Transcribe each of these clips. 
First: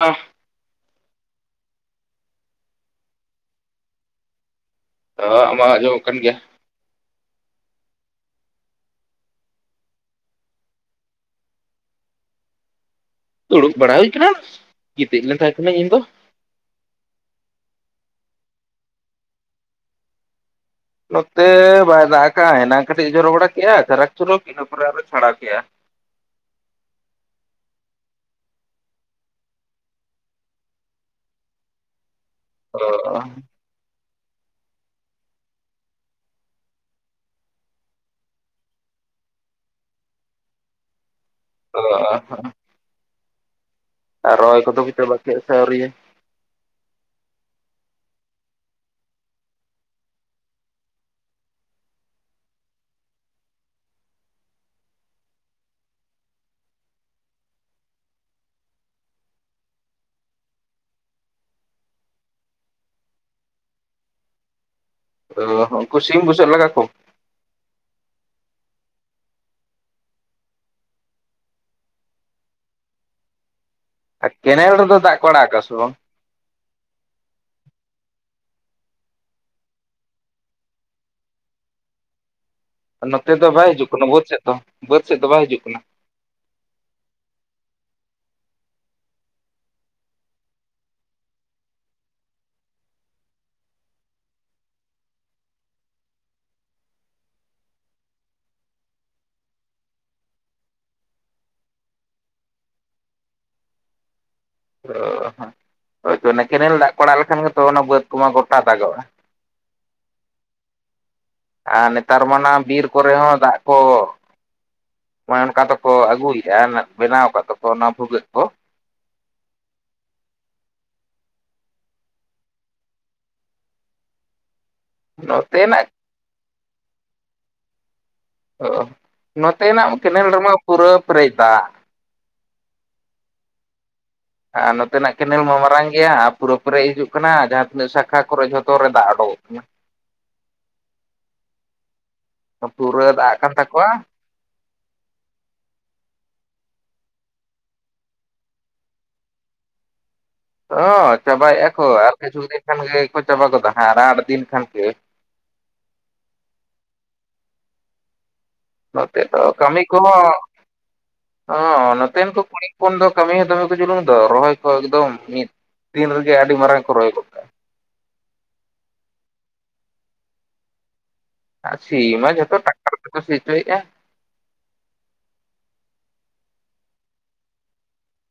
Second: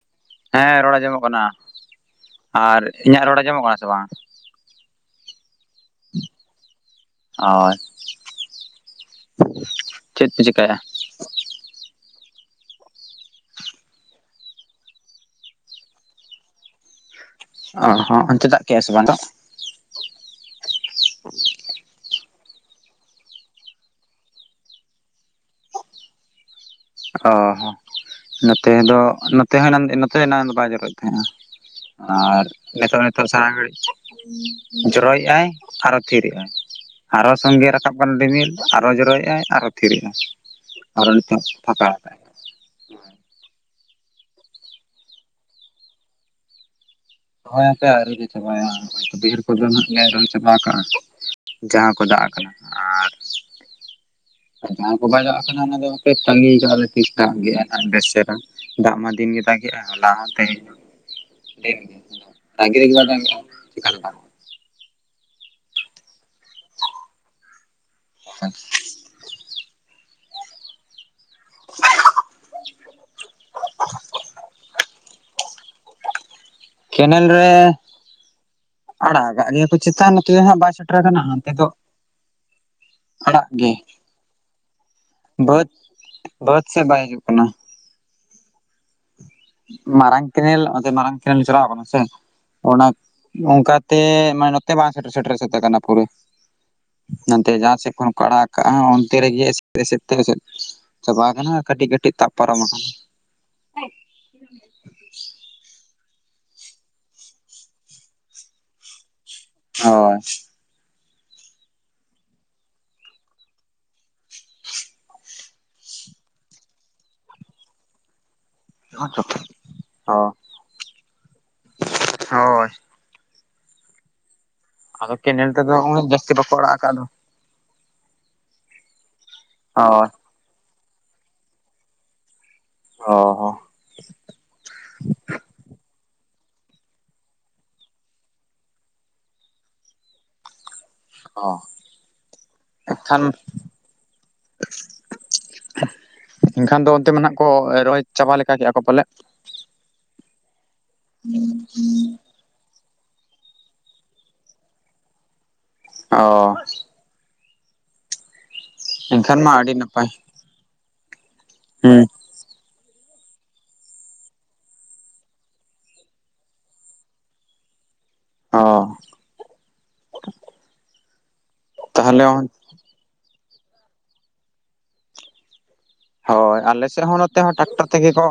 ᱚ ᱦᱮᱸ ᱨᱚᱲ ᱟᱸᱡᱚᱢᱚᱜ ᱠᱟᱱᱟ, ᱟᱨ ᱤᱧᱟᱹᱜ ᱨᱚᱲ ᱟᱸᱚᱢᱚᱜ ᱠᱟᱱᱟ ᱥᱮ ᱵᱟᱝ? ᱦᱚ ᱟᱢᱟᱜ ᱦᱚ ᱟᱸᱡᱚᱢᱚᱜ ᱠᱟᱱ ᱜᱮᱭᱟ᱾ ᱚᱭ, ᱪᱮᱫ ᱯᱮ ᱪᱤᱠᱟᱭᱮᱜ-ᱟ? ᱫᱩᱲᱩᱵ ᱵᱟᱲᱟ ᱦᱩᱭ ᱟᱠᱟᱱᱟ, ᱜᱤᱛᱤᱡ ᱞᱮᱱ ᱛᱟᱦᱮᱸ ᱠᱟᱱᱟᱹᱧ ᱤᱧ ᱫᱚ᱾ ᱚ ᱦᱚᱸ ᱚᱱᱛᱮ ᱫᱟᱜ ᱠᱮᱜ-ᱟᱭ ᱥᱮ ᱵᱟᱝ [unintelligible] ᱱᱚᱛᱮ ᱵᱟᱭ ᱫᱟᱜ ᱠᱟᱜᱼᱟᱭ ᱮᱱᱟᱝ ᱠᱟᱹᱴᱤᱡ ᱡᱚᱨᱚ ᱵᱟᱲᱟ ᱠᱮᱜᱼᱟᱭ ᱪᱟᱨᱟᱠ ᱪᱚᱨᱚᱠ, ᱤᱱᱟᱹ ᱯᱚᱨᱮ ᱟᱨᱚ ᱪᱷᱟᱲᱟᱣ ᱠᱮᱜᱼᱟᱭ᱾ ᱚ ᱦᱚᱸ ᱱᱚᱛᱮ ᱫᱚ, ᱱᱚᱛᱮ ᱦᱚᱸ ᱮᱱᱟᱱ ᱱᱚᱛᱮ ᱮᱱᱟᱱ ᱫᱚ ᱵᱟᱭ ᱡᱚᱨᱚᱭᱮᱫ ᱛᱟᱦᱮᱸᱼᱟ᱾ ᱟᱨ ᱚ ᱱᱤᱛᱚᱜ ᱱᱤᱛᱚᱜ ᱥᱟᱨᱟ ᱜᱷᱟᱹᱲᱤᱡ ᱤᱸ ᱡᱚᱨᱚᱭᱮᱜᱼᱟᱭ ᱟᱨᱚ ᱛᱷᱤᱨᱮᱜᱼᱟᱭ᱾ ᱟᱨᱚ ᱥᱚᱸᱜᱮ ᱨᱟᱠᱟᱵ ᱠᱟᱱᱟ ᱨᱤᱢᱤᱞ ᱟᱨᱚ ᱡᱚᱨᱚᱭᱮᱼᱟᱭ ᱟᱨᱚ ᱛᱷᱤᱨᱮᱜ-ᱟᱭ, ᱟᱨᱚ ᱱᱤᱛᱚᱜ ᱯᱷᱟᱸᱠᱟ ᱟᱠᱟᱜᱼᱟᱭ ᱚ ᱟᱨ ᱨᱚᱦᱚᱭ ᱠᱚᱫᱚ ᱯᱮ ᱪᱟᱵᱟ ᱠᱮᱜ-ᱟ ᱥᱮ ᱟᱣᱨᱤᱭᱟ? ᱫᱚᱦᱚᱭ ᱦᱟᱯᱮ ᱟᱹᱣᱨᱤ ᱞᱮ ᱪᱟᱵᱟᱭᱟ, ᱵᱟᱹᱭᱷᱟᱹᱲ ᱠᱚᱫᱚ ᱱᱦᱟᱜ ᱞᱮ ᱨᱚᱦᱚᱭ ᱪᱟᱵᱟ ᱟᱠᱟᱜᱼᱟ᱾ ᱡᱟᱦᱟᱸ ᱠᱚ ᱫᱟᱜ ᱠᱟᱱᱟ ᱟᱨ ᱟᱨ ᱡᱟᱦᱟᱸ ᱠᱚ ᱵᱟᱭ ᱫᱟᱜ ᱟᱠᱟᱱᱟ ᱚᱱᱟ ᱫᱚ ᱦᱟᱯᱮ ᱛᱟᱺᱜᱤ ᱟᱠᱟᱜᱼᱟ ᱞᱮ ᱛᱤᱥ ᱫᱟᱜᱮᱜ-ᱟᱭ ᱵᱥᱮ ᱪᱮᱨᱷᱟ᱾ ᱫᱟᱜ ᱢᱟ ᱫᱤᱱ ᱜᱮ ᱫᱟᱜᱸᱮᱜᱼᱟ ᱦᱚᱞᱟ ᱦᱚᱸ ᱛᱤᱦᱤᱧ ᱦᱚᱸ ᱫᱤᱱᱜᱤ [unintelligible] [unintelligible] ᱚ ᱩᱱᱠᱩ ᱥᱤᱢ ᱵᱩᱥᱟᱹᱜ ᱞᱟᱜᱟ ᱠᱚᱢ᱾ [unintelligible] ᱟᱨ ᱠᱮᱱᱮᱞ ᱨᱮᱫᱚ ᱫᱟᱜ ᱠᱚ ᱟᱲᱟᱜ ᱟᱠᱟᱫᱟ ᱥᱮ ᱵᱟᱝ? ᱠᱮᱱᱮᱞ ᱨᱮ ᱟᱲᱟᱜ ᱟᱠᱟᱜ ᱜᱮᱭᱟ ᱠᱚ ᱪᱮᱛᱟᱱ, ᱱᱚᱛᱮ ᱦᱟᱸᱜ ᱵᱟᱭ ᱥᱮᱴᱮᱨ ᱟᱠᱟᱱᱟ, ᱦᱟᱱᱛᱮ ᱫᱚ ᱱᱚᱛᱮ ᱟᱲᱟᱜ ᱫᱚ ᱵᱟᱭ ᱜᱮ ᱦᱤᱡᱩᱜ ᱠᱟᱱᱟ ᱵᱟᱹᱫᱽ ᱥᱮᱫ ᱫᱚ? ᱵᱟᱹᱫᱽ ᱥᱮᱫ ᱫᱚ ᱵᱟᱭ ᱦᱤᱡᱩᱜ ᱵᱟᱹᱫᱽ ᱠᱟᱱᱟ? ᱵᱟᱹᱫᱽ ᱥᱮᱫ ᱵᱟᱭ ᱦᱤᱡᱩᱜ ᱠᱟᱱᱟ᱾ ᱢᱟᱨᱟᱝ ᱠᱮᱱᱮᱞ, ᱚᱱᱛᱮ ᱢᱟᱨᱟᱝ ᱠᱮᱱᱮᱞ ᱪᱟᱞᱟᱣ ᱠᱟᱱᱟ ᱥᱮ᱾ ᱚᱱᱟ ᱚᱱᱠᱟ ᱛᱮ ᱢᱟᱱᱮ ᱱᱚᱛᱮ ᱵᱟᱝ ᱥᱮᱴᱮᱨ, ᱥᱮᱴᱮᱨ ᱥᱟᱹᱛ ᱟᱠᱟᱱᱟ ᱯᱩᱨᱟᱹ᱾ ᱱᱚᱱᱛᱮ ᱡᱟᱦᱟᱸ ᱥᱮᱫ ᱠᱷᱚᱱ ᱠᱚ ᱟᱲᱟᱜ ᱟᱠᱟᱜᱼᱟ ᱚᱱᱛᱮ ᱨᱮᱜᱮ [unintelligible] ᱪᱟᱵᱟ ᱟᱠᱟᱱᱟ ᱟᱨ ᱠᱟᱹᱴᱤᱡ ᱠᱟᱹᱴᱤᱡ ᱛᱟᱵ ᱯᱟᱨᱚᱢ ᱟᱠᱟᱱᱟ᱾ [unintelligible] ᱦᱳᱭᱛᱳ ᱚᱱᱮ ᱠᱮᱱᱮᱞ ᱫᱟᱜ ᱠᱚ ᱟᱲᱟᱜ ᱞᱮᱠᱷᱟᱱ ᱜᱮ ᱛᱚ ᱚᱱᱟ ᱵᱟᱹᱫᱽ ᱠᱚᱢᱟ ᱜᱚᱴᱟ ᱫᱟᱜᱚᱜᱼᱟ᱾ ᱦᱳᱭ ᱟᱨ ᱱᱮᱛᱟᱨ ᱢᱟᱱᱟ ᱵᱤᱨ ᱠᱚᱨᱮ ᱦᱚᱸ ᱫᱟᱜ ᱠᱚ [unintelligible] ᱚᱱᱠᱟ ᱛᱮᱠᱚ ᱟᱹᱜᱩᱭᱮᱜᱼᱟ ᱱᱟᱜ ᱵᱮᱱᱟᱣ ᱟᱠᱟ ᱫᱟᱠᱚ ᱚᱱᱟ ᱵᱷᱩᱜᱟᱹᱜ ᱠᱚ᱾ [unintelligible] ᱚ ᱦᱳᱭ ᱟᱫᱚ ᱠᱮᱱᱮᱠ ᱛᱮᱫᱚ ᱱᱚᱛᱮᱱᱟᱜ ᱦᱚᱸᱜ-ᱚᱭ ᱡᱟᱹᱥᱛᱤ ᱵᱟᱠᱚ ᱟᱲᱟᱜ ᱟᱠᱟᱫ ᱫᱚ᱾ ᱚ ᱱᱚᱛᱮᱱᱟᱜ ᱦᱳᱭ ᱠᱮᱱᱮᱞ ᱨᱮᱢᱟ ᱯᱩᱨᱟᱹ ᱯᱮᱨᱮᱡ ᱫᱟᱜ᱾ ᱚᱻ ᱦᱚᱸ ᱟᱨ ᱱᱚᱛᱮᱱᱟᱜ ᱠᱮᱱᱮᱞ ᱢᱟ ᱢᱟᱨᱟᱝ ᱜᱮᱭᱟ, ᱟᱨ ᱯᱩᱨᱟᱹ ᱯᱮᱨᱮᱡ ᱦᱤᱡᱩᱜ ᱠᱟᱱᱟ, ᱡᱟᱦᱟᱸ ᱛᱤᱱᱟᱹᱜ ᱥᱟᱠᱷᱟ ᱠᱚᱨᱮ ᱡᱷᱚᱛᱚ ᱨᱮ ᱫᱟᱜ ᱳᱰᱳᱜᱚᱜ ᱠᱟᱱᱟ᱾ ᱚ [inaudible] ᱛᱚ ᱯᱩᱨᱟᱹ ᱮᱱᱠᱷᱟᱱ ᱫᱟᱜ ᱟᱠᱟᱱ ᱛᱟᱠᱚᱣᱟ᱾ [inaudible] ᱮᱱᱠᱷᱟᱱ ᱫᱚ ᱚᱱᱛᱮ ᱢᱮᱱᱟᱜ ᱠᱚ ᱨᱚᱦᱚᱭ ᱪᱟᱵᱟ ᱞᱮᱠᱟ, ᱠᱮᱜ-ᱟ ᱠᱚ ᱯᱟᱞᱮᱫ? ᱚᱻ ᱪᱟᱵᱟᱭᱮᱜ-ᱟ ᱠᱚ, ᱟᱨ ᱠᱤᱪᱷᱩ ᱫᱤᱱ ᱠᱷᱟᱱ ᱜᱮ ᱠᱚ ᱪᱟᱵᱟ ᱜᱚᱫᱟ ᱦᱟᱸᱜ ᱟᱨ ᱟᱴ ᱫᱤᱱ ᱠᱷᱟᱱ ᱜᱮ᱾ ᱚᱻ ᱱᱚᱛᱮ ᱮᱱᱠᱷᱟᱱ ᱫᱚ ᱢᱟ ᱟᱹᱰᱤ ᱠᱟᱹᱢᱤ ᱱᱟᱯᱟᱭ ᱠᱚᱦᱚᱸ [inaudible] ᱚᱻ ᱦᱩᱸ ᱱᱚᱛᱮᱱ ᱠᱚ ᱠᱩᱲᱤ ᱦᱚᱯᱚᱱ ᱫᱚ ᱠᱟᱹᱢᱤ ᱦᱚᱸ ᱫᱚᱢᱮ ᱠᱚ ᱡᱩᱞᱩᱝ ᱫᱚ, ᱨᱚᱦᱚᱭ ᱠᱚ ᱮᱠᱫᱚᱢ ᱢᱤᱫ [inaudible] ᱫᱤᱱ ᱨᱮᱜᱮ ᱟᱹᱰᱤ ᱢᱟᱨᱟᱝ ᱠᱚ ᱨᱚᱦᱚᱭ ᱜᱚᱫ ᱠᱟᱜᱼᱟ ᱚᱻ [inaudible] ᱟᱨ ᱥᱤ ᱢᱟ ᱡᱷᱚᱛᱚ ᱴᱨᱟᱠᱴᱟᱨ ᱛᱮᱠᱚ ᱥᱤ ᱦᱚᱪᱚᱭᱮᱜ-ᱟ᱾ ᱦᱳᱭ, ᱟᱞᱮ ᱥᱮᱫ ᱦᱚᱸ ᱱᱚᱛᱮ ᱦᱚᱸ ᱴᱟᱠᱴᱟᱨ ᱛᱮᱜᱮ ᱠᱚ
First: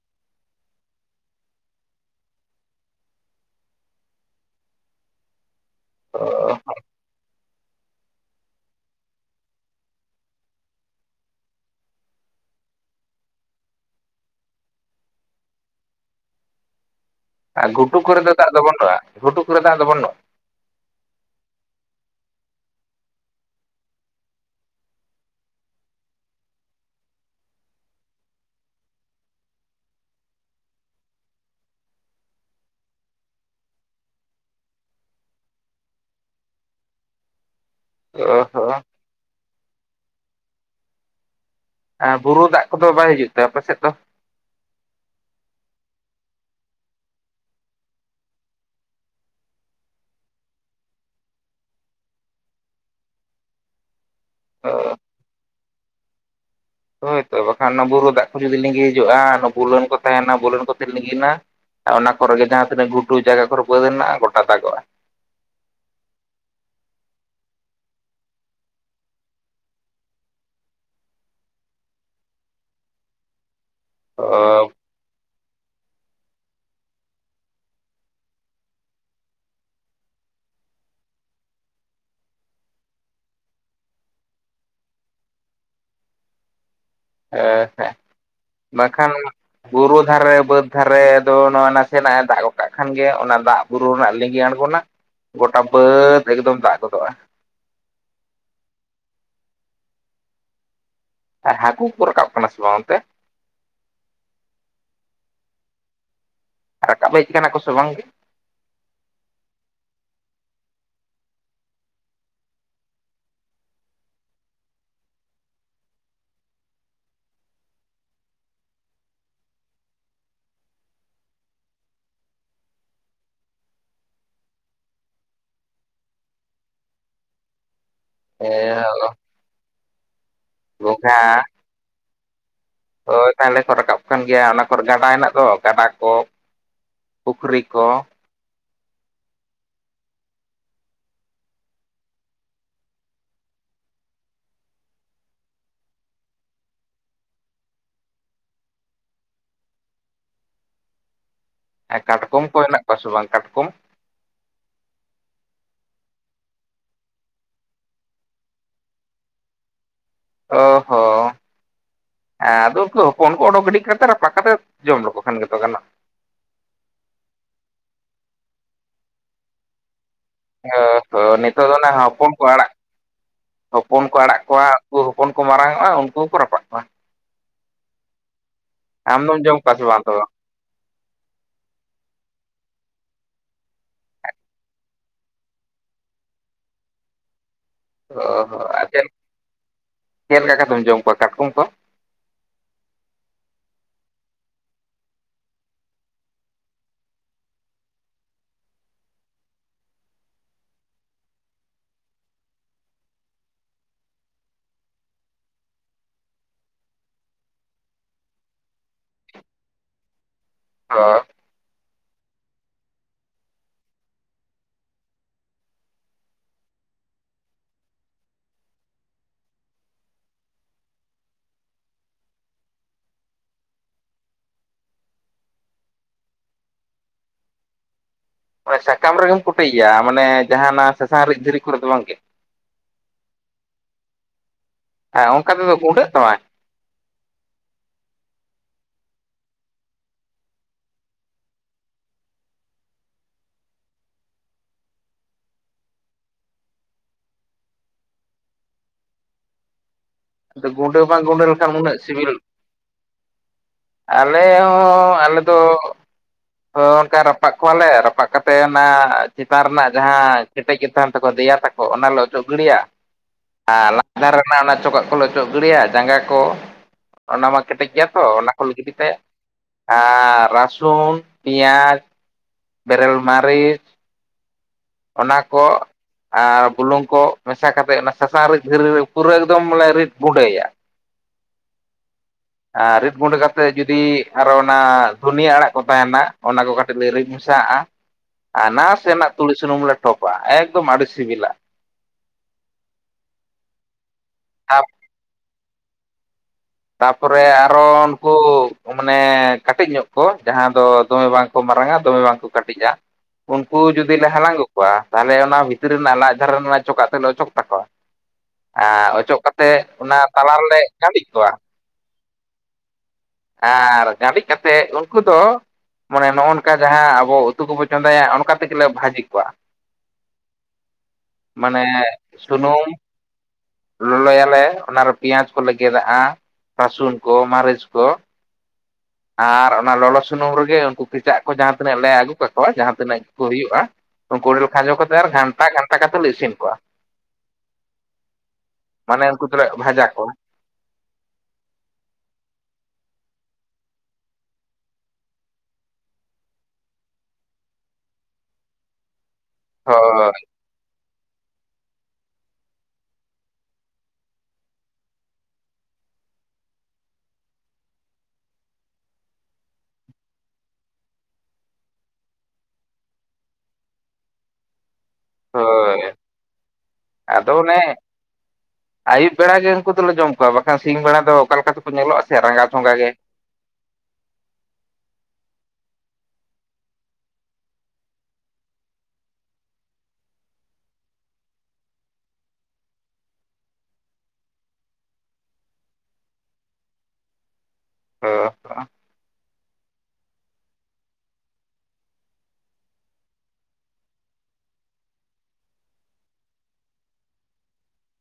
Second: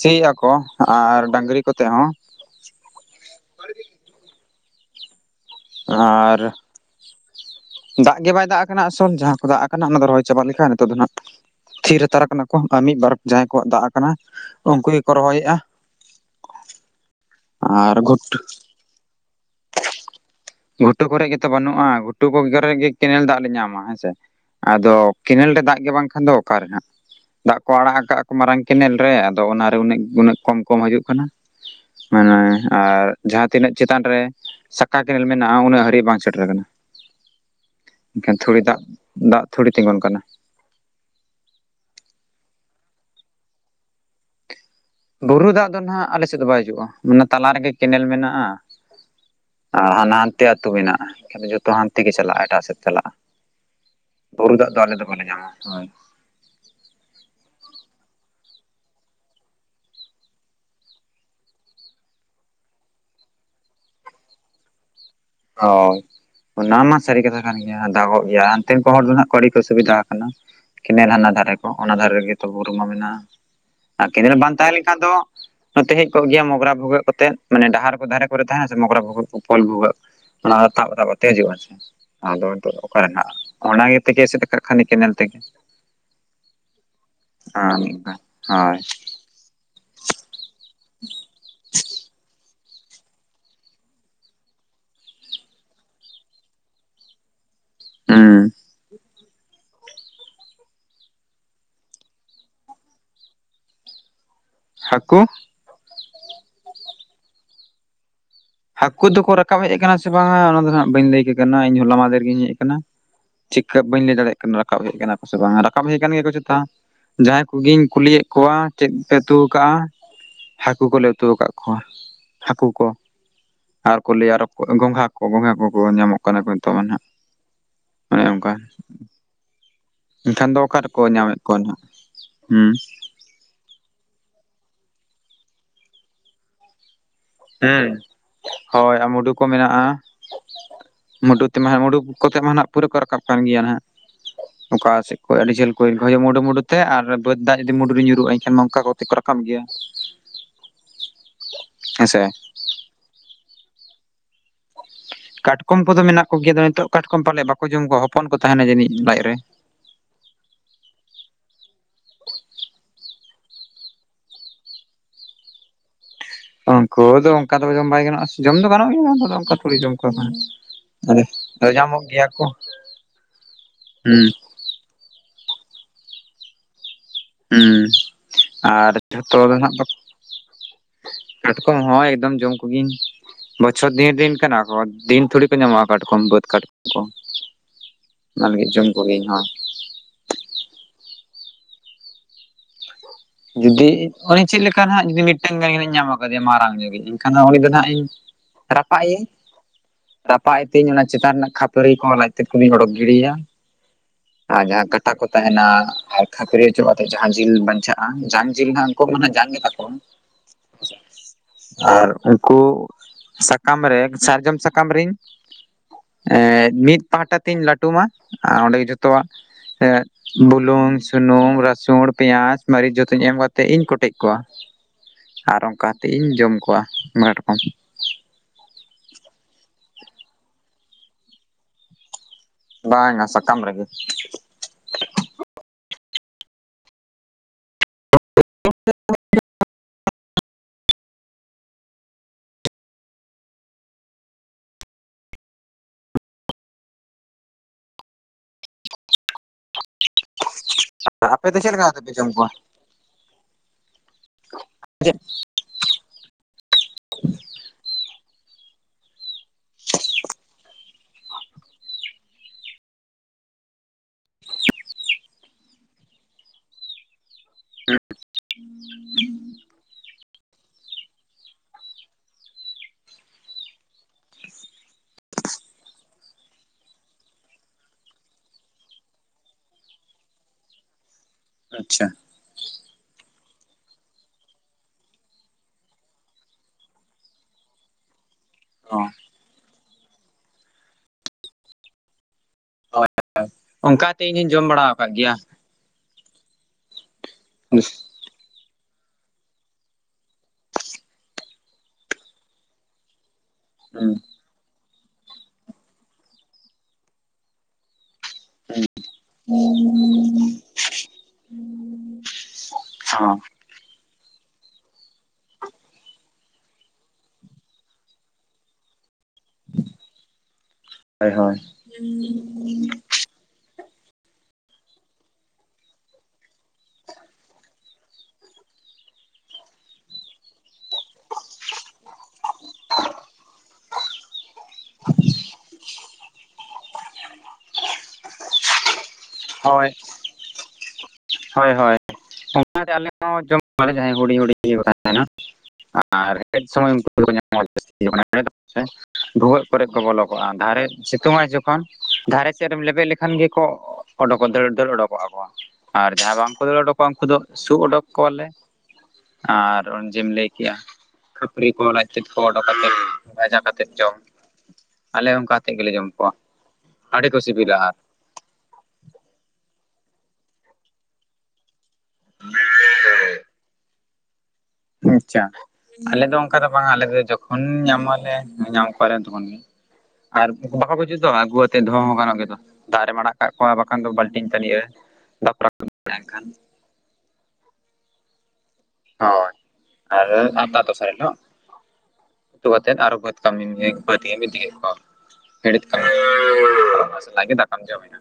ᱥᱤ ᱟᱠᱚ ᱟᱨ ᱰᱟᱝᱨᱤ ᱠᱚᱛᱮ ᱦᱚᱸ᱾ ᱚ ᱟᱨ ᱫᱟᱜ ᱜᱮ ᱵᱟᱭ ᱫᱟᱜ ᱟᱠᱟᱱᱟ ᱟᱥᱚᱞ ᱡᱟᱦᱟᱸ ᱠᱚ ᱫᱟᱜ ᱟᱠᱟᱱᱟ ᱚᱱᱟ ᱫᱚ ᱨᱚᱦᱚᱭ ᱪᱟᱵᱟ ᱞᱮᱠᱟᱱ ᱱᱤᱛᱚᱜ ᱫᱚ ᱱᱟᱦᱟᱜ ᱛᱷᱤᱨ ᱦᱟᱛᱟᱨ ᱟᱠᱟᱱᱟ ᱠᱚ, ᱟᱨ ᱢᱤᱫ ᱵᱟᱨ ᱡᱟᱦᱟᱸᱭ ᱠᱚᱣᱟᱜ ᱫᱟᱜ ᱟᱠᱟᱱᱟ ᱩᱱᱠᱩ ᱜᱮᱠᱚ ᱨᱚᱦᱚᱭᱮᱜ-ᱟ᱾ ᱟᱨ ᱜᱷᱩᱴᱩ ᱠᱚᱨᱮ ᱫᱚ ᱫᱟᱜ ᱫᱚ ᱵᱟᱹᱱᱩᱜ-ᱟ, ᱜᱷᱩᱴᱩ ᱠᱚᱨᱮ ᱫᱟᱜ ᱫᱚ ᱵᱟᱹᱱᱩᱜ-ᱟ᱾ ᱜᱷᱩᱴᱩ ᱠᱚᱨᱮ ᱜᱮᱛᱚ ᱵᱟᱹᱱᱩᱜ-ᱟ, ᱜᱷᱩᱴᱩ ᱠᱚ ᱠᱚᱨᱮ ᱜᱮ ᱠᱮᱱᱮᱞ ᱫᱟᱜ ᱞᱮ ᱧᱟᱢᱟ ᱦᱮᱸᱥᱮ᱾ ᱟᱫᱚ ᱠᱮᱱᱮᱞ ᱨᱮ ᱫᱟᱜ ᱜᱮ ᱵᱟᱝᱠᱷᱟᱱ ᱫᱚ ᱚᱠᱟᱨᱮ ᱦᱟᱸᱜ᱾ ᱫᱟᱜ ᱠᱚ ᱟᱲᱟᱜ ᱟᱠᱟᱜ ᱟᱠᱚ ᱢᱟᱨᱟᱝ ᱠᱮᱱᱮᱞ ᱨᱮ, ᱟᱫᱚ ᱚᱱᱟᱨᱮ ᱩᱱᱟᱹᱜ ᱩᱱᱟᱹᱜ ᱠᱚᱢ ᱠᱚᱢ ᱦᱤᱡᱩᱜ ᱠᱟᱱᱟ᱾ ᱢᱟᱱᱮ ᱟᱨ ᱡᱟᱦᱟᱸ ᱛᱤᱱᱟᱹᱜ ᱪᱮᱛᱟᱱ ᱨᱮ ᱥᱟᱠᱟ ᱠᱮᱱᱮᱞ ᱢᱮᱱᱟᱜ-ᱟ, ᱩᱱᱟᱹᱜ ᱦᱟᱹᱨᱤᱡ ᱵᱟᱝ ᱥᱮᱴᱮᱨ ᱠᱟᱱᱟ ᱮᱱᱠᱷᱟᱱ ᱚ ᱛᱷᱩᱲᱤ ᱫᱟᱜ ᱦᱚᱸ ᱫᱟᱜ ᱛᱷᱩᱲᱤ ᱛᱤᱸᱜᱩᱱ ᱠᱟᱱᱟ᱾ ᱟᱨ ᱵᱩᱨᱩ ᱫᱟᱜ ᱠᱚᱫᱚ ᱵᱟᱭ ᱦᱤᱡᱩᱜ ᱛᱮ ᱟᱯᱮ ᱥᱮᱫ ᱫᱚ? ᱵᱩᱨᱩ ᱫᱟᱜ ᱫᱚ ᱱᱟᱦᱟᱸᱜ ᱟᱞᱮ ᱥᱮᱫ ᱫᱚ ᱵᱟᱭ ᱦᱤᱡᱩᱜ-ᱟ ᱢᱟᱱᱮ ᱛᱟᱞᱟ ᱨᱮᱜᱮ ᱠᱮᱱᱮᱞ ᱢᱮᱱᱟᱜ-ᱟ᱾ ᱟᱨ ᱦᱟᱱᱟ ᱦᱟᱱᱛᱮ ᱟᱹᱛᱩ ᱢᱮᱱᱟᱜ-ᱟ, ᱛᱟᱦᱚᱞᱮ ᱡᱚᱛᱚ ᱦᱟᱱᱛᱮ ᱜᱮ ᱪᱟᱞᱟᱜ-ᱟ, ᱮᱴᱟᱜ ᱥᱮᱫ ᱪᱟᱞᱟᱜ-ᱟ᱾ [inaudible] ᱵᱩᱨᱩ ᱫᱟᱜ ᱫᱚ ᱚ ᱟᱞᱮ ᱫᱚ ᱵᱟᱞᱮ ᱧᱟᱢᱟ, ᱦᱳᱭ ᱦᱳᱭᱛᱚ ᱵᱟᱠᱷᱟᱱ ᱚᱱᱟ ᱵᱩᱨᱩ ᱫᱟᱜ ᱠᱚ ᱡᱩᱫᱤ ᱞᱤᱸᱜᱤ ᱦᱤᱡᱚᱜ-ᱟ, ᱚᱱᱟ ᱵᱩᱞᱟᱹᱱ ᱠᱚ ᱛᱟᱦᱮᱱᱟ ᱵᱩᱞᱟᱹᱱ ᱠᱚ ᱛᱮ ᱞᱤᱸᱜᱤᱱᱟ᱾ ᱟᱨ ᱚᱱᱟ ᱠᱚᱨᱮ ᱜᱮ ᱡᱟᱦᱟᱸ ᱛᱤᱱᱟᱹᱜ ᱜᱷᱩᱴᱩ ᱡᱟᱭᱜᱟ ᱠᱚᱨᱮ ᱵᱟᱹᱫᱽ ᱦᱮᱱᱟᱜ-ᱟ ᱜᱚᱴᱟ ᱫᱟᱜᱚᱜ-ᱟ᱾ ᱚᱝ ᱚᱱᱟ ᱢᱟ ᱥᱟᱹᱨᱤ ᱠᱟᱛᱷᱟ ᱠᱟᱱ ᱜᱮᱭᱟ ᱫᱟᱜᱚᱜ ᱜᱮᱭᱟ, ᱦᱟᱱᱛᱮᱱ ᱠᱚ ᱦᱚᱲ ᱫᱚ ᱱᱟᱦᱟᱸᱜ ᱠᱚ ᱟᱹᱰᱤ ᱠᱚ ᱥᱩᱵᱤᱫᱷᱟᱣ ᱠᱟᱱᱟ᱾ ᱠᱮᱱᱮᱞ ᱦᱟᱱᱟ ᱫᱷᱟᱨᱮ ᱠᱚ ᱚᱱᱟ ᱫᱷᱟᱨᱮ ᱨᱮᱜᱮ ᱛᱚ ᱵᱩᱨᱩ ᱢᱟ ᱢᱮᱱᱟᱜ-ᱟ, ᱟᱨ ᱚ ᱠᱮᱱᱮᱞ ᱵᱟᱝ ᱛᱟᱦᱮᱸ ᱞᱮᱱᱠᱷᱟᱱ ᱫᱚ ᱱᱚᱛᱮ ᱦᱮᱡ ᱠᱚᱜ ᱜᱮᱭᱟ ᱢᱚᱜᱨᱟ ᱵᱷᱩᱜᱟᱹᱜ ᱠᱚᱛᱮᱜ, ᱢᱟᱱᱮ ᱰᱟᱦᱟᱨ ᱠᱚ ᱫᱷᱟᱨᱮ ᱠᱚᱨᱮ ᱛᱟᱦᱮᱸᱱᱟ ᱥᱮ ᱢᱚᱜᱽᱨᱟ ᱵᱷᱩᱜᱟᱹᱜ ᱯᱚᱞ ᱵᱷᱩᱜᱟᱹᱜ ᱠᱚ᱾ ᱚᱱᱟ ᱦᱚᱸ ᱛᱟᱵ ᱛᱟᱵ ᱟᱛᱮ ᱦᱤᱡᱩᱜ-ᱟ। ᱟᱫᱚ ᱦᱤᱛᱳᱜ ᱫᱚ ᱚᱠᱟᱨᱮ ᱱᱟᱦᱟᱜ, ᱚᱱᱟ ᱜᱮ ᱛᱮᱜᱮ ᱮᱥᱮᱫ ᱟᱠᱟᱫ ᱠᱷᱟᱱᱮ ᱠᱮᱱᱮᱞ ᱛᱮᱜᱮ [inaudible] ᱮᱸᱻ ᱦᱮᱸ ᱚᱱᱠᱟ ᱦᱳᱭ ᱵᱟᱝᱠᱷᱟᱱ ᱵᱩᱨᱩ ᱫᱷᱟᱨᱮ ᱵᱟᱹᱫᱽ ᱫᱷᱟᱨᱮ ᱫᱚ ᱱᱚᱣᱟ ᱱᱟᱥᱮᱱᱟᱜ- ᱮ ᱫᱟᱜ ᱜᱚᱫ ᱠᱟᱜ ᱠᱷᱟᱱ ᱜᱮ ᱚᱱᱟ ᱫᱟᱜ ᱵᱩᱨᱩ ᱨᱮᱱᱟᱜ ᱞᱤᱸᱜᱤ ᱟᱬᱜᱚᱱᱟ ᱜᱚᱴᱟ ᱵᱟᱹᱫᱽ ᱮᱠᱫᱚᱢ ᱫᱟᱜ ᱜᱚᱫᱚᱜ-ᱟ᱾ ᱦᱩᱸᱻ ᱟᱨ ᱦᱟᱹᱠᱩ ᱠᱚ ᱨᱟᱠᱟᱵ ᱠᱟᱱᱟ ᱥᱮ ᱵᱟᱝ ᱚᱱᱛᱮ? ᱦᱟᱠᱩ, ᱨᱟᱠᱟᱵ ᱦᱮᱡ ᱟᱠᱟᱱᱟ ᱠᱚ ᱥᱮ ᱵᱟᱝ? ᱦᱟᱹᱠᱩ ᱫᱚᱠᱚ ᱨᱟᱠᱟᱵ ᱦᱮᱡ ᱟᱠᱟᱱᱟ ᱥᱮ ᱵᱟᱝᱟ ᱚᱱᱟ ᱫᱚ ᱱᱟᱦᱟᱸᱜ ᱵᱟᱹᱧ ᱞᱟᱹᱭ ᱠᱮ ᱠᱟᱱᱟ, ᱤᱧ ᱦᱚᱞᱟ ᱢᱟᱦᱟᱫᱷᱮᱨ ᱜᱤᱧ ᱦᱮᱡ ᱟᱠᱟᱱᱟ᱾ ᱪᱤᱠᱟᱹ ᱵᱟᱹᱧ ᱞᱟᱹᱭ ᱫᱟᱲᱮᱭᱟᱜ ᱠᱟᱱᱟ ᱨᱟᱠᱟᱵ ᱦᱮᱡ ᱠᱟᱱᱟᱠᱚ ᱥᱮ ᱵᱟᱝ-ᱟ, ᱨᱟᱠᱟᱵ ᱦᱮᱡ ᱟᱠᱟᱱ ᱜᱮᱭᱟ ᱠᱚ ᱥᱮ ᱪᱮᱛᱟ᱾ ᱡᱟᱦᱟᱸᱭ ᱠᱚᱜᱮᱧ ᱠᱩᱞᱤᱭᱮᱫ ᱠᱚᱣᱟ ᱪᱮᱫ ᱯᱮ ᱩᱛᱩ ᱠᱟᱜ-ᱟ? ᱦᱟᱹᱠᱩ ᱠᱚᱞᱮ ᱩᱛᱩ ᱟᱠᱟᱫ ᱠᱚᱣᱟ, ᱦᱟᱹᱠᱩ ᱠᱚ᱾ ᱟᱨ ᱠᱚ ᱞᱟᱹᱭᱟ ᱨᱚᱠᱚᱡ ᱜᱚᱝᱜᱷᱟ ᱠᱚ ᱜᱚᱸᱜᱷᱟ ᱠᱚᱠᱚ ᱧᱟᱢᱚᱜ ᱠᱟᱱᱟ ᱠᱚ ᱱᱤᱛᱚᱜ ᱢᱟ ᱱᱟᱦᱟᱜ। ᱚᱱᱮ ᱚᱱᱠᱟ [unintelligible] ᱮᱱᱠᱷᱟᱱ ᱫᱚ ᱚᱠᱟ ᱨᱮᱠᱚ ᱜᱚᱝᱜᱷᱟ ᱧᱟᱢᱮᱫ ᱠᱚᱣᱟ ᱱᱟᱦᱟᱸᱜ᱾ ᱦᱩᱸ᱾ ᱦᱳᱭ ᱛᱟᱦᱚᱞᱮ ᱠᱚ ᱨᱟᱠᱟᱵ ᱠᱟᱱ ᱜᱮᱭᱟ᱾ ᱚᱱᱟ ᱠᱚᱨᱮ ᱜᱟᱰᱟ ᱦᱮᱱᱟᱜ ᱫᱚ ᱜᱟᱰᱟ ᱠᱚ ᱯᱩᱠᱷᱨᱤ ᱦᱩᱸ᱾ ᱠᱚ ᱦᱳᱭ ᱟᱨ ᱢᱩᱰᱩ ᱠᱚ ᱢᱮᱱᱟᱜ-ᱟ। ᱢᱩᱰᱩ ᱛᱮᱢᱟ ᱦᱟᱜ ᱢᱩᱰᱩ ᱠᱚᱛᱮ ᱢᱟ ᱱᱟᱸᱜ ᱯᱩᱨᱟᱹ ᱠᱚ ᱨᱟᱠᱟᱵ ᱠᱟᱱ ᱜᱮᱭᱟ ᱱᱟᱦᱟᱸᱜ। ᱚᱠᱟ ᱥᱮᱫ ᱠᱷᱚᱡ ᱟᱹᱰᱤ ᱡᱷᱟᱹᱞ ᱠᱷᱚᱡ ᱢᱩᱰᱩ ᱢᱩᱰᱩ ᱛᱮ ᱟᱨ ᱵᱟᱹᱫᱽ ᱫᱟᱜ ᱡᱩᱫᱤ ᱢᱩᱰᱩ ᱨᱮ ᱧᱩᱨᱩᱜ-ᱟ ᱮᱱᱠᱷᱟᱱ ᱚᱝᱠᱟ ᱠᱚ ᱛᱮᱠᱚ ᱨᱟᱠᱟᱵ ᱜᱮᱭᱟ। ᱮᱸ ᱦᱮᱸᱥᱮ ᱠᱟᱴᱠᱚᱢ ᱠᱚ ᱢᱮᱱᱟᱜ ᱠᱚᱣᱟ ᱥᱮ ᱵᱟᱝ ᱠᱟᱴᱠᱚᱢ? ᱠᱟᱴᱠᱚᱢ ᱠᱚᱫᱚ ᱢᱮᱱᱟᱜ ᱠᱚᱜᱮᱭᱟ ᱟᱫᱚ ᱱᱤᱛᱳᱜ ᱠᱟᱴᱠᱚᱢ ᱯᱟᱞᱮᱫ ᱵᱟᱠᱚ ᱡᱚᱢ ᱠᱚᱣᱟ᱾ ᱦᱚᱯᱚᱱ ᱠᱚ ᱛᱟᱦᱮᱱᱟ ᱡᱟᱹᱱᱤᱡ ᱞᱟᱡ ᱨᱮ। ᱚ ᱦᱚ᱾ ᱦᱮᱸ ᱟᱫᱚ ᱩᱱᱠᱩ ᱫᱚ ᱦᱚᱯᱚᱱ ᱠᱚ ᱚᱰᱚᱠ ᱜᱤᱰᱤ ᱠᱟᱛᱮᱫ, ᱨᱟᱯᱟᱜ ᱠᱟᱛᱮ ᱡᱚᱢ ᱞᱮᱠᱚ ᱠᱷᱟᱱ ᱜᱮᱛᱚ ᱜᱟᱱᱚᱜᱼᱟ। ᱩᱱᱠᱩ ᱫᱚ ᱚᱱᱠᱟ ᱫᱚ ᱡᱚᱢ ᱵᱟᱭ ᱜᱟᱱᱚᱜ-ᱟ ᱟᱥᱮ ᱡᱚᱢ ᱫᱚ ᱜᱟᱱᱚᱜ ᱜᱮᱭᱟ ᱜᱟᱱ ᱫᱚ ᱟᱫᱚ ᱚᱱᱠᱟ ᱛᱷᱩᱲᱤ ᱡᱚᱢ ᱠᱚᱣᱟ ᱱᱟᱦᱟᱜ। ᱚᱼᱦᱚ ᱱᱤᱛᱚᱜ ᱫᱚ ᱱᱟᱦᱟᱜ ᱦᱚᱯᱚᱱ ᱠᱚ ᱟᱲᱟᱜ ᱦᱚᱯᱚᱱ ᱠᱚ ᱦᱩᱸ ᱟᱲᱟᱜ ᱠᱚᱣᱟ᱾ ᱩᱱᱠᱩ ᱦᱚᱯᱚᱱ ᱠᱚ ᱢᱟᱨᱟᱝᱚᱜᱼᱟ ᱩᱱᱠᱩ ᱦᱚᱸᱠᱚ ᱨᱟᱯᱟᱜ ᱠᱚᱣᱟ। ᱦᱩᱸ ᱟᱨ ᱡᱚᱛᱚ ᱟᱢᱫᱚᱢ ᱫᱚ ᱡᱚᱢ ᱱᱟᱦᱟᱸᱜ ᱠᱚᱣᱟ ᱥᱮ ᱵᱟᱠ ᱵᱟᱝ ᱛᱚᱵᱮ ᱠᱟᱴᱠᱚᱢ ᱦᱚᱸ ᱮᱠᱫᱚᱢ ᱡᱚᱢ ᱠᱚᱜᱮᱭᱤᱧ। ᱵᱚᱪᱷᱚᱨ ᱫᱤᱱ ᱨᱤᱱ ᱠᱟᱱᱟ ᱠᱚ᱾ ᱫᱤᱱ ᱛᱷᱚᱲᱤ ᱠᱚ ᱧᱟᱢᱚᱜᱼᱟ ᱠᱟᱴᱠᱚᱢ, ᱵᱟᱹᱫᱽ ᱠᱟᱴᱠᱚᱢ ᱠᱚ। ᱚᱱᱟ ᱚᱼᱦᱚ ᱞᱟᱹᱜᱤᱫ ᱟᱨ ᱡᱚᱢ ᱪᱮᱫ? ᱠᱚᱜᱮᱭᱟᱹᱧ ᱦᱳᱭ ᱪᱮᱫ ᱞᱮᱠᱟ ᱠᱟᱛᱮᱢ ᱡᱚᱢ ᱠᱚᱣᱟ ᱠᱟᱴᱠᱚᱢ ᱠᱚ? ᱡᱩᱫᱤ ᱩᱱᱤ ᱪᱮᱫ ᱞᱮᱠᱟ ᱱᱦᱟᱜ ᱡᱩᱫᱤ ᱢᱤᱫᱴᱟᱝ ᱜᱟᱱ ᱜᱮᱧ ᱧᱟᱢ ᱠᱟᱫᱮᱭᱟ ᱢᱟᱨᱟᱝ ᱧᱚᱜᱤᱜ ᱤᱱᱠᱷᱟᱱ ᱫᱚ ᱩᱱᱤ ᱫᱚ ᱱᱦᱟᱜ ᱤᱧ ᱨᱟᱯᱟᱜ ᱤᱭᱟᱹᱧ᱾ ᱨᱟᱯᱟᱜ ᱮᱛᱤᱧ ᱚᱱᱟ ᱪᱮᱛᱟᱱ ᱨᱮᱱᱟᱜ ᱠᱷᱟᱯᱨᱤ ᱠᱚ ᱞᱟᱡᱛᱮᱫ ᱠᱚᱫᱚᱧ ᱳᱰᱳᱠ ᱜᱤᱲᱤᱭᱟ᱾ ᱟᱨ ᱡᱟᱦᱟᱸ ᱠᱟᱴᱟ ᱠᱚ ᱛᱟᱦᱮᱱᱟ ᱟᱨ ᱠᱷᱟᱹᱯᱨᱤ ᱚᱪᱚᱜ ᱟᱛᱮ ᱡᱟᱦᱟᱸ ᱡᱤᱞ ᱵᱟᱸᱧᱪᱟᱜ ᱟᱝ ᱡᱟᱝ ᱡᱤᱞ ᱱᱦᱟᱜ ᱩᱱᱠᱩᱭᱟᱜ ᱢᱟ ᱱᱟᱦᱟᱜ ᱡᱟᱝ ᱜᱮᱛᱟ ᱠᱚ᱾ ᱦᱚ᱾ ᱟᱨ ᱩᱱᱠᱩ ᱥᱟᱠᱟᱢ ᱨᱮ, ᱥᱟᱨᱡᱚᱢ ᱥᱟᱠᱟᱢ ᱨᱤᱧ ᱮᱸᱫ ᱢᱤᱫ ᱯᱟᱦᱴᱟ ᱛᱤᱧ ᱞᱟᱹᱴᱩᱢᱟ ᱟᱨ ᱚᱸᱰᱮ ᱜᱮ ᱡᱷᱚᱛᱚᱣᱟᱜ ᱮᱸᱫ ᱵᱩᱞᱩᱝ, ᱥᱩᱱᱩᱢ, ᱨᱟᱹᱥᱩᱱ ᱯᱮᱸᱭᱟᱡᱽ᱾ ᱢᱟᱹᱨᱤᱪ ᱡᱚᱛᱚᱧ ᱮᱢ ᱠᱟᱛᱮᱜ ᱤᱧ ᱠᱚᱴᱮᱡ ᱠᱚᱣᱟ᱾ ᱟᱨ ᱚᱱᱠᱟ ᱠᱟᱛᱮᱫ ᱤᱧ ᱡᱚᱢ ᱠᱚᱣᱟ ᱢᱟ ᱠᱟᱴᱠᱚᱢ᱾ ᱚᱱᱮ ᱥᱟᱠᱟᱢ ᱨᱮᱜᱮᱢ ᱠᱚᱴᱮᱡᱟᱭᱟ ᱢᱟᱱᱮ ᱡᱟᱦᱱᱟᱜ ᱥᱟᱥᱟᱝ ᱨᱤᱫ ᱫᱷᱤᱨᱤ ᱠᱚᱨᱮ ᱫᱚ ᱵᱟᱝ ᱜᱮ? ᱵᱟᱝᱟ ᱥᱟᱠᱟᱢ ᱨᱮᱜᱮ᱾ ᱦᱮᱸ ᱚᱱᱠᱟ ᱛᱮᱫᱚ ᱜᱩᱸᱰᱟᱹᱜ ᱛᱟᱢᱟᱭ᱾ [unintelligible] ᱟᱫᱚ ᱜᱩᱱᱰᱟᱹ ᱵᱟᱝ ᱜᱩᱱᱵᱟᱹ ᱟᱯᱮ ᱫᱚ ᱪᱮᱫ ᱞᱮᱠᱷᱟᱱ ᱞᱮᱠᱟ ᱩᱱᱟᱹᱜ ᱠᱟᱛᱮ ᱯᱮ ᱥᱤᱵᱤᱞ ᱡᱚᱢ ᱠᱚᱣᱟ ᱟᱞᱮ ᱦᱚᱸ ᱟᱞᱮ ᱫᱚ ᱦᱚ ᱚᱱᱠᱟ ᱨᱟᱯᱟᱜ ᱠᱚᱣᱟᱞᱮ, ᱨᱟᱯᱟᱜ ᱠᱟᱛ ᱛᱮ ᱚᱱᱟ ᱪᱮᱛᱟᱱ ᱨᱮᱱᱟᱜ ᱡᱟᱦᱟᱸ ᱠᱮᱴᱮᱡ ᱜᱮ ᱛᱟᱦᱮᱱ ᱛᱟᱠᱚᱣᱟ ᱫᱮᱭᱟ ᱛᱟᱠᱚ, ᱚᱱᱟ ᱞᱮ ᱚᱪᱚᱜ ᱜᱤᱲᱤᱭᱟ᱾ ᱟᱨ ᱞᱟᱡ ᱨᱮᱱᱟᱜ ᱚᱱᱟ ᱫᱚᱠᱟᱜ ᱠᱚᱞᱮ ᱚᱪᱚᱜ ᱜᱤᱲᱤᱭᱟ᱾ ᱡᱟᱸᱜᱟ ᱠᱚ ᱚᱱᱟ ᱢᱟ ᱠᱮᱴᱮᱡ ᱜᱮᱭᱟ ᱛᱚ, ᱚᱱᱟ ᱠᱚ ᱞᱮ ᱜᱤᱰᱤ ᱛᱟᱭᱟ᱾ ᱟ ᱨᱟᱹᱥᱩᱱ, ᱯᱮᱸᱭᱟᱡᱽ ᱵᱮᱨᱮᱞ ᱢᱟᱹᱨᱤᱪ᱾ ᱚᱱᱟ ᱠᱚ ᱟ ᱵᱩᱞᱩᱝ ᱠᱚ ᱢᱮᱥᱟ ᱠᱟᱛᱮᱜ ᱚᱱᱟ ᱥᱟᱥᱟᱝ ᱨᱤᱫ ᱫᱷᱤᱨᱤ ᱨᱮ ᱯᱩᱨᱟᱹ ᱮᱠᱫᱚᱢ ᱞᱮ ᱨᱤᱫ ᱜᱩᱸᱰᱟᱹᱭᱟ᱾ [inaudible] ᱟᱪᱪᱷᱟ᱾ [unintelligible] ᱟ ᱨᱤᱫ ᱜᱩᱸᱰᱟᱹ ᱠᱟᱛᱮ ᱡᱩᱫᱤ ᱟᱨᱚ ᱚᱱᱟ ᱫᱷᱩᱱᱤᱭᱟᱹ ᱟᱲᱟᱜ ᱠᱚ ᱛᱟᱦᱮᱸᱱᱟ ᱚᱱᱟ ᱠᱚ ᱠᱟᱹᱴᱤᱡ ᱞᱮ ᱨᱤᱫ ᱢᱮᱥᱟᱜᱼᱟ᱾ ᱟᱨ ᱚ ᱱᱟᱥᱮᱱᱟᱜ ᱛᱩᱲᱤ ᱥᱩᱱᱩᱢ ᱞᱮ ᱴᱷᱚᱯᱟᱜ-ᱟ, ᱮᱠᱫᱚᱢ ᱟᱹᱰᱤ ᱥᱤᱵᱤᱞᱟ᱾ ᱦᱳᱭ ᱚᱱᱠᱟᱛᱮ ᱤᱧ ᱦᱚᱧ ᱡᱚᱢ ᱟᱨ ᱵᱟᱲᱟᱣ ᱟᱠᱟᱜ ᱜᱮᱭᱟ᱾ ᱛᱟᱯᱚᱨᱮ ᱟᱨᱚ ᱦᱩᱸ ᱩᱱᱠᱩ ᱢᱟᱱᱮ ᱠᱟᱹᱴᱤᱡ ᱧᱚᱜ ᱠᱚ ᱡᱟᱦᱟᱸ ᱫᱚ ᱫᱚᱢᱮ ᱵᱟᱝᱠᱚ ᱢᱟᱨᱟᱝᱟ ᱫᱚᱢᱮ ᱵᱟᱝᱠᱚ ᱠᱟᱹᱴᱤᱡᱼᱟ᱾ ᱩᱱᱠᱩ ᱡᱩᱚᱫᱤ ᱞᱮ ᱦᱟᱞᱟᱝ ᱟᱹᱜᱩ ᱠᱚᱣᱟ ᱛᱟᱦᱞᱮ ᱚᱱᱟ ᱵᱷᱤᱛᱤᱨ ᱨᱮᱱᱟᱜ ᱞᱟᱡ ᱫᱷᱟᱨᱮ ᱨᱮᱱᱟᱜ ᱪᱚᱠᱟᱜ ᱛᱮᱫᱞᱮ ᱚᱪᱚᱠ ᱛᱟᱠᱚᱣᱟ᱾ ᱟ ᱚᱪᱚᱜ ᱠᱟᱛᱮ ᱚᱱᱟ ᱛᱟᱞᱟ ᱨᱮᱞᱮ ᱜᱟᱰᱤᱡ ᱠᱚᱣᱟ᱾ ᱦᱚᱸ᱾ ᱟᱨ ᱜᱟᱱᱰᱤᱜ ᱠᱟᱛᱮᱜ ᱩᱱᱠᱩ ᱫᱚ ᱢᱟᱱᱮ ᱱᱚᱜᱼᱚᱱᱠᱟ ᱡᱟᱦᱟᱸ ᱟᱵᱚ ᱩᱛᱩ ᱠᱚᱵᱚ ᱪᱚᱸᱫᱟᱭᱟ ᱚᱱᱠᱟ ᱛᱮᱜᱮᱞᱮ ᱵᱷᱟᱡᱤ ᱠᱚᱜᱣᱟ᱾ ᱦᱳᱭ ᱢᱟᱱᱮ ᱥᱩᱱᱩᱢ, ᱞᱚᱞᱚᱭᱟᱞᱮ ᱚᱱᱟᱨᱮ ᱯᱮᱸᱭᱟᱡᱽ ᱠᱚᱞᱮ ᱜᱮᱫᱟᱜᱼᱟ ᱨᱟᱹᱥᱩᱱ ᱠᱚ ᱢᱟᱹᱨᱤᱪ ᱠᱚ ᱟᱨ ᱚᱱᱟ ᱞᱚᱞᱚ ᱥᱩᱱᱩᱢ ᱨᱮᱜᱮ ᱩᱱᱠᱩ ᱠᱮᱪᱟᱜ ᱠᱚ ᱡᱟᱦᱟᱸ ᱛᱤᱱᱟᱹᱜ ᱞᱮ ᱟᱹᱜᱩ ᱠᱟᱠᱚᱣᱟ ᱡᱟᱦᱟᱸ ᱛᱤᱱᱟᱹᱜ ᱜᱮ ᱠᱚ ᱦᱩᱭᱩᱜᱼᱟ, [unintelligible] ᱠᱷᱟᱸᱡᱚ ᱠᱟᱛᱮᱫ ᱟᱨ ᱜᱷᱟᱱᱴᱟ ᱜᱷᱟᱱᱴᱟ ᱠᱟᱛᱮᱫ ᱞᱮ ᱤᱥᱤᱱ ᱠᱚᱣᱟ᱾ ᱢᱟᱱᱮ ᱩᱱᱠᱩ ᱫᱚᱞᱮ ᱦᱳᱭ ᱵᱷᱟᱡᱟ ᱠᱚᱣᱟ ᱾ ᱦᱳᱭ ᱦᱳᱭ ᱚᱱᱠᱟ ᱜᱮ [inaudible] ᱟᱨ ᱦᱮᱡ ᱥᱚᱢᱚᱭ ᱩᱱᱠᱩ [inaudible] ᱫᱷᱩᱣᱟᱹᱜ ᱠᱚᱨᱮ ᱠᱚ ᱵᱚᱞᱚ ᱦᱳᱭ ᱠᱚᱜᱼᱟ ᱫᱷᱟᱨᱮ [inaudible] ᱛᱳᱢᱟᱨ ᱡᱚᱠᱷᱚᱱ ᱫᱷᱟᱨᱮ ᱥᱮᱫ ᱨᱮᱢ ᱞᱮᱵᱮᱫ ᱞᱮᱠᱷᱟᱱ ᱜᱮ ᱠᱚ ᱚᱰᱳᱠᱚᱜ, ᱫᱟᱹᱲ ᱫᱟᱹᱲ ᱳᱰᱳᱠᱚᱜᱼᱟ ᱠᱚ᱾ ᱟᱨ ᱡᱟᱦᱟᱸᱭ ᱵᱟᱝᱠᱚ ᱫᱟᱹᱲ ᱳᱰᱳᱠ-ᱟ ᱩᱱᱠᱩ ᱫᱚ ᱥᱩᱜ ᱳᱰᱳᱠ ᱠᱚᱣᱟᱞᱮ᱾ ᱟᱨ ᱚᱱᱮ ᱡᱮᱢ ᱞᱟᱹᱭ ᱠᱮᱜᱼᱟ, ᱠᱷᱟᱹᱯᱲᱤ ᱠᱚ ᱞᱟᱡᱛᱮᱫ ᱠᱚ ᱚᱰᱚᱠ ᱠᱟᱛᱮᱫ, ᱵᱷᱟᱡᱟ ᱠᱟᱛᱮᱫ ᱡᱚᱢ᱾ ᱟᱞᱮᱦᱚ ᱚᱱᱠᱟ ᱠᱟᱛᱮᱫ ᱜᱮᱞᱮ ᱦᱳᱭ ᱡᱚᱢ ᱠᱚᱣᱟ ᱟᱹᱰᱤ ᱠᱚ ᱥᱤᱵᱤᱞᱟ ᱟᱨ ᱟᱭᱩᱵ ᱵᱮᱲᱟ ᱜᱮ ᱩᱱᱠᱩ ᱫᱚᱞᱮ ᱡᱚᱢ ᱠᱚᱣᱟ ᱵᱟᱠᱷᱟᱱ ᱥᱤᱧ ᱵᱮᱲᱟ ᱫᱚ ᱚᱠᱟ ᱞᱮᱠᱟ ᱞᱮᱠᱟ ᱛᱮᱠᱚ ᱧᱮᱞᱚᱜᱼᱟ ᱥᱮ ᱨᱟᱸᱜᱟ ᱪᱚᱸᱜᱟ ᱜᱮ᱾ ᱟᱪᱪᱷᱟ ᱟᱞᱮ ᱫᱚ ᱚᱱᱠᱟ ᱫᱚ ᱵᱟᱝᱟ ᱟᱞᱮ ᱫᱚ ᱡᱚᱠᱷᱚᱱ ᱧᱟᱢᱟᱞᱮ ᱧᱟᱢ ᱠᱚᱣᱟᱞᱮ ᱛᱚᱠᱷᱚᱱ ᱜᱮ᱾ ᱟᱨ ᱵᱟᱠᱚ ᱜᱩᱡᱩᱜ ᱫᱚ ᱟᱹᱜᱩ ᱟᱛᱮᱜ ᱫᱚᱦᱚ ᱦᱚᱸ ᱜᱟᱱᱚᱜ ᱜᱮᱫᱚ᱾ ᱫᱟᱜ ᱨᱮᱢ ᱟᱲᱟᱜ ᱠᱟᱜ ᱠᱚᱣᱟ ᱵᱟᱠᱷᱟᱱ ᱫᱚ ᱵᱟᱞᱴᱤᱱ ᱛᱟᱱᱤᱡ ᱨᱮ ᱵᱟᱠᱚ ᱨᱟᱠᱟᱵ ᱫᱟᱲᱮᱭᱟᱜᱼᱟ ᱮᱱᱠᱷᱟᱱ᱾ ᱚᱸᱻ ᱷ ᱚ [inaudible] ᱦᱳᱭ ᱟᱨ ᱛᱟᱨ ᱫᱚᱥᱟᱨ ᱦᱤᱞᱳᱜᱼᱼ ᱩᱛᱩ ᱟᱛᱮᱫ ᱟᱨ ᱵᱟᱹᱛ ᱠᱟᱹᱢᱤᱢ ᱵᱟᱹᱫᱽ ᱮᱢ ᱤᱫᱤᱭᱮᱜ ᱠᱚᱣᱟ᱾ ᱦᱮᱲᱮᱛ ᱠᱟᱢᱤ ᱚᱱᱟ ᱥᱟᱞᱟᱜ ᱜᱮ ᱫᱟᱠᱟᱢ ᱡᱚᱢᱮᱜᱼᱟ᱾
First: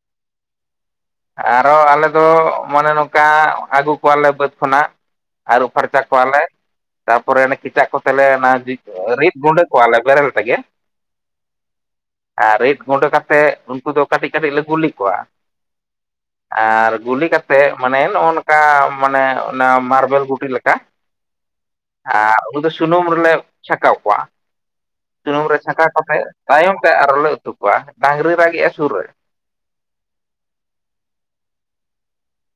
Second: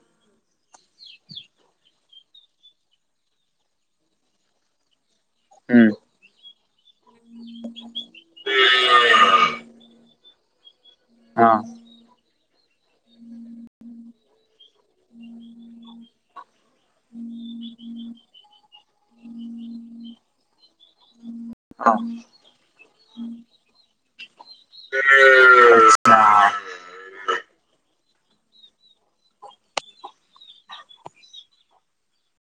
ᱟᱨᱚ ᱟᱞᱮ ᱫᱚ ᱢᱟᱱᱮ ᱱᱚᱝᱠᱟᱻᱜ ᱟᱜᱩ ᱠᱚᱣᱟᱞᱮ ᱵᱟᱹᱫᱽ ᱠᱷᱚᱱᱟᱜ ᱟᱨᱩᱵ ᱦᱩᱸ ᱯᱷᱟᱨᱪᱟ ᱠᱚᱣᱟᱞᱮ, ᱛᱟᱯᱚᱨᱮ ᱠᱮᱪᱟᱜ ᱠᱚᱛᱮᱞᱮ ᱚᱱᱟ ᱨᱤᱫ ᱜᱩᱸᱰᱟᱹ ᱠᱚᱣᱟᱞᱮ ᱵᱮᱨᱮᱞ ᱛᱮᱜᱮ᱾ ᱦᱚᱸ᱾ ᱟᱨ ᱨᱤᱫ ᱜᱩᱰᱟᱹ ᱠᱟᱛᱮᱜ ᱩᱱᱠᱩ ᱫᱚ ᱠᱟᱹᱴᱤᱡ ᱠᱟᱹᱴᱤᱡ ᱞᱮ ᱜᱩᱞᱤ ᱠᱚᱣᱟ᱾ ᱟᱨ ᱜᱩᱞᱤ ᱠᱟᱛᱮᱜ ᱢᱟᱱᱮ ᱱᱚᱜᱼᱚ ᱱᱚᱝᱠᱟᱻ ᱢᱟᱱᱮ ᱚᱱᱟ ᱢᱟᱨᱵᱮᱞ ᱜᱩᱴᱤ ᱞᱮᱠᱟ᱾ ᱦᱩᱸᱜ ᱚ ᱩᱸ [inaudible] ᱟᱨ ᱩᱱᱠᱩ ᱫᱚ ᱥᱩᱱᱩᱢ ᱨᱮᱞᱮ ᱪᱷᱟᱠᱟᱣ ᱠᱚᱣᱟ ᱥᱩᱱᱩᱢ ᱨᱮ ᱪᱷᱟᱠᱟᱣ ᱠᱟᱛᱮᱜ, ᱛᱟᱭᱚᱢ ᱛᱮ ᱟᱨᱚᱞᱮ ᱩᱛᱩ ᱠᱚᱣᱟ ᱰᱟᱝᱨᱤ ᱨᱟᱜᱮᱜᱼᱟ ᱥᱩᱨ ᱨᱮ᱾